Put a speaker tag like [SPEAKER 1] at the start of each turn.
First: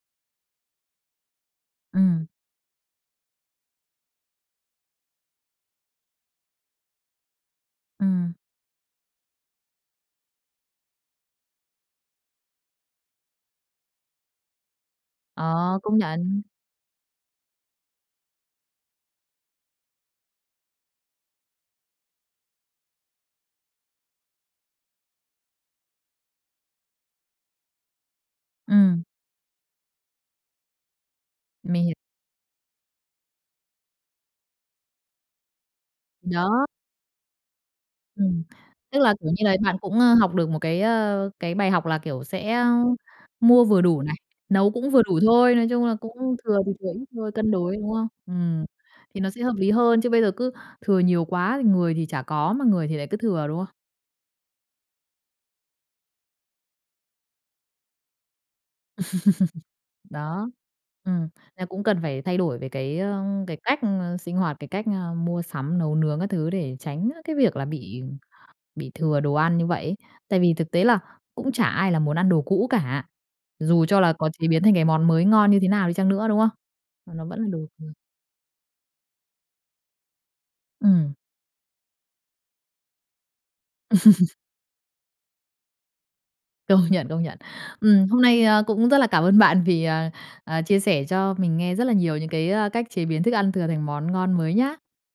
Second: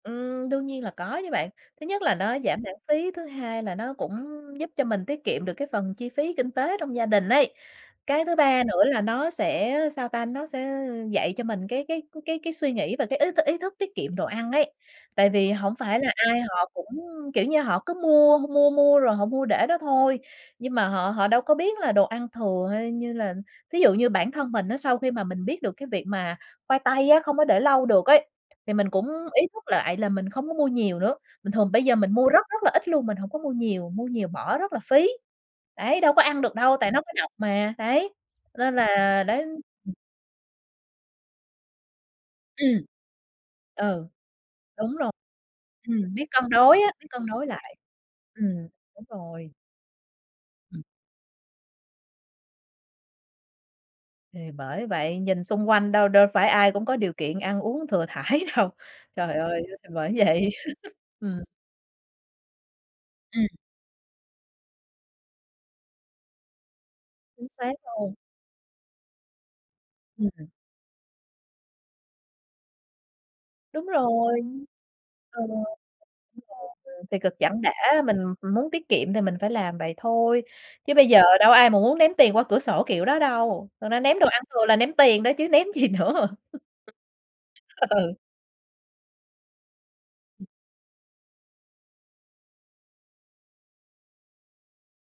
[SPEAKER 1] Ừm, đương nhiên là có chứ bạn. Thứ nhất là
[SPEAKER 2] Ừm.
[SPEAKER 1] nó giảm lãng phí, thứ hai là nó cũng giúp cho mình tiết kiệm được cái phần chi phí kinh tế trong gia đình ấy, cái
[SPEAKER 2] Ừm.
[SPEAKER 1] thứ ba nữa là nó sẽ, sao ta, nó sẽ dạy cho mình cái cái cái cái suy nghĩ và cái ý t ý thức tiết kiệm đồ ăn ấy. Tại vì hổng
[SPEAKER 2] Ờ, công
[SPEAKER 1] phải là ai
[SPEAKER 2] nhận.
[SPEAKER 1] họ cũng, kiểu như, họ cứ mua, h mua, mua rồi họ mua để đó thôi, nhưng mà họ họ đâu có biết là đồ ăn thừa hay như là thí dụ như bản thân mình á, sau khi mà mình biết được cái việc mà khoai tây á, không có để lâu được ấy, thì mình
[SPEAKER 2] Ừm.
[SPEAKER 1] cũng ý thức lại là mình không có mua nhiều nữa, bình thường bây
[SPEAKER 2] Mình hiểu.
[SPEAKER 1] giờ mình mua rất rất là ít luôn, mình hổng có mua nhiều, mua nhiều bỏ rất là phí. Đấy, đâu có
[SPEAKER 2] Th
[SPEAKER 1] ăn được
[SPEAKER 2] đó.
[SPEAKER 1] đâu, tại nó có độc mà, đấy,
[SPEAKER 2] Ừm.
[SPEAKER 1] nên
[SPEAKER 2] Tức là,
[SPEAKER 1] là
[SPEAKER 2] kiểu
[SPEAKER 1] đấy.
[SPEAKER 2] như là, bạn
[SPEAKER 1] Ừm.
[SPEAKER 2] cũng, ơ, học được một cái, ờ, cái bài học là, kiểu, sẽ, a,
[SPEAKER 1] Ừm.
[SPEAKER 2] mua vừa đủ
[SPEAKER 1] Ừ,
[SPEAKER 2] này, nấu cũng
[SPEAKER 1] đúng
[SPEAKER 2] vừa
[SPEAKER 1] rồi.
[SPEAKER 2] đủ thôi, nói chung là
[SPEAKER 1] Ừm, biết
[SPEAKER 2] cũng
[SPEAKER 1] cân
[SPEAKER 2] thừa thì
[SPEAKER 1] đối
[SPEAKER 2] thừa
[SPEAKER 1] á,
[SPEAKER 2] ít
[SPEAKER 1] biết cân
[SPEAKER 2] thôi,
[SPEAKER 1] đối
[SPEAKER 2] cân
[SPEAKER 1] lại.
[SPEAKER 2] đối, đúng không?
[SPEAKER 1] Ừm,
[SPEAKER 2] Ừm,
[SPEAKER 1] đúng
[SPEAKER 2] thì nó sẽ
[SPEAKER 1] rồi.
[SPEAKER 2] hợp lý hơn, chứ bây giờ cứ
[SPEAKER 1] Ừm.
[SPEAKER 2] thừa nhiều quá, thì người thì chả có, mà người thì lại cứ thừa, đúng không?
[SPEAKER 1] Thì bởi vậy, nhìn xung quanh đâu đâu phải ai cũng có điều kiện ăn uống thừa thãi đâu. Trời ơi, th bởi vậy.
[SPEAKER 2] Đó, ừm,
[SPEAKER 1] Ừm.
[SPEAKER 2] là cũng cần phải thay đổi về cái, ơ,
[SPEAKER 1] Ừm.
[SPEAKER 2] cái cách, ơ, sinh hoạt, cái cách, ơ, mua sắm, nấu nướng các thứ để tránh, a, cái
[SPEAKER 1] Chính
[SPEAKER 2] việc là
[SPEAKER 1] xác
[SPEAKER 2] bị
[SPEAKER 1] luôn.
[SPEAKER 2] bị thừa đồ ăn như vậy ấy. Tại
[SPEAKER 1] Ừm.
[SPEAKER 2] vì thực tế là cũng chả ai là muốn ăn đồ cũ cả,
[SPEAKER 1] Đúng
[SPEAKER 2] dù cho là có
[SPEAKER 1] rồi.
[SPEAKER 2] chế biến thành cái món mới
[SPEAKER 1] Ừ.
[SPEAKER 2] ngon như thế nào đi chăng nữa, đúng không?
[SPEAKER 1] [unintelligible]
[SPEAKER 2] Mà
[SPEAKER 1] Thì
[SPEAKER 2] nó
[SPEAKER 1] cực
[SPEAKER 2] vẫn là
[SPEAKER 1] chẳng
[SPEAKER 2] đồ
[SPEAKER 1] đã,
[SPEAKER 2] thừa.
[SPEAKER 1] mình muốn tiết kiệm thì mình phải làm vậy thôi, chứ bây
[SPEAKER 2] Ừm.
[SPEAKER 1] giờ đâu có ai mà muốn ném tiền qua cửa sổ kiểu đó đâu. Thật ra ném đồ ăn thường là ném tiền đó chứ ném gì nữa.
[SPEAKER 2] Công nhận, công nhận. Ừm,
[SPEAKER 1] Ừ.
[SPEAKER 2] hôm nay, ơ, cũng rất là cảm ơn bạn vì, ờ, ờ, chia sẻ cho mình nghe rất là nhiều những cái, ơ, cách chế biến thức ăn thừa thành món ngon mới nhá.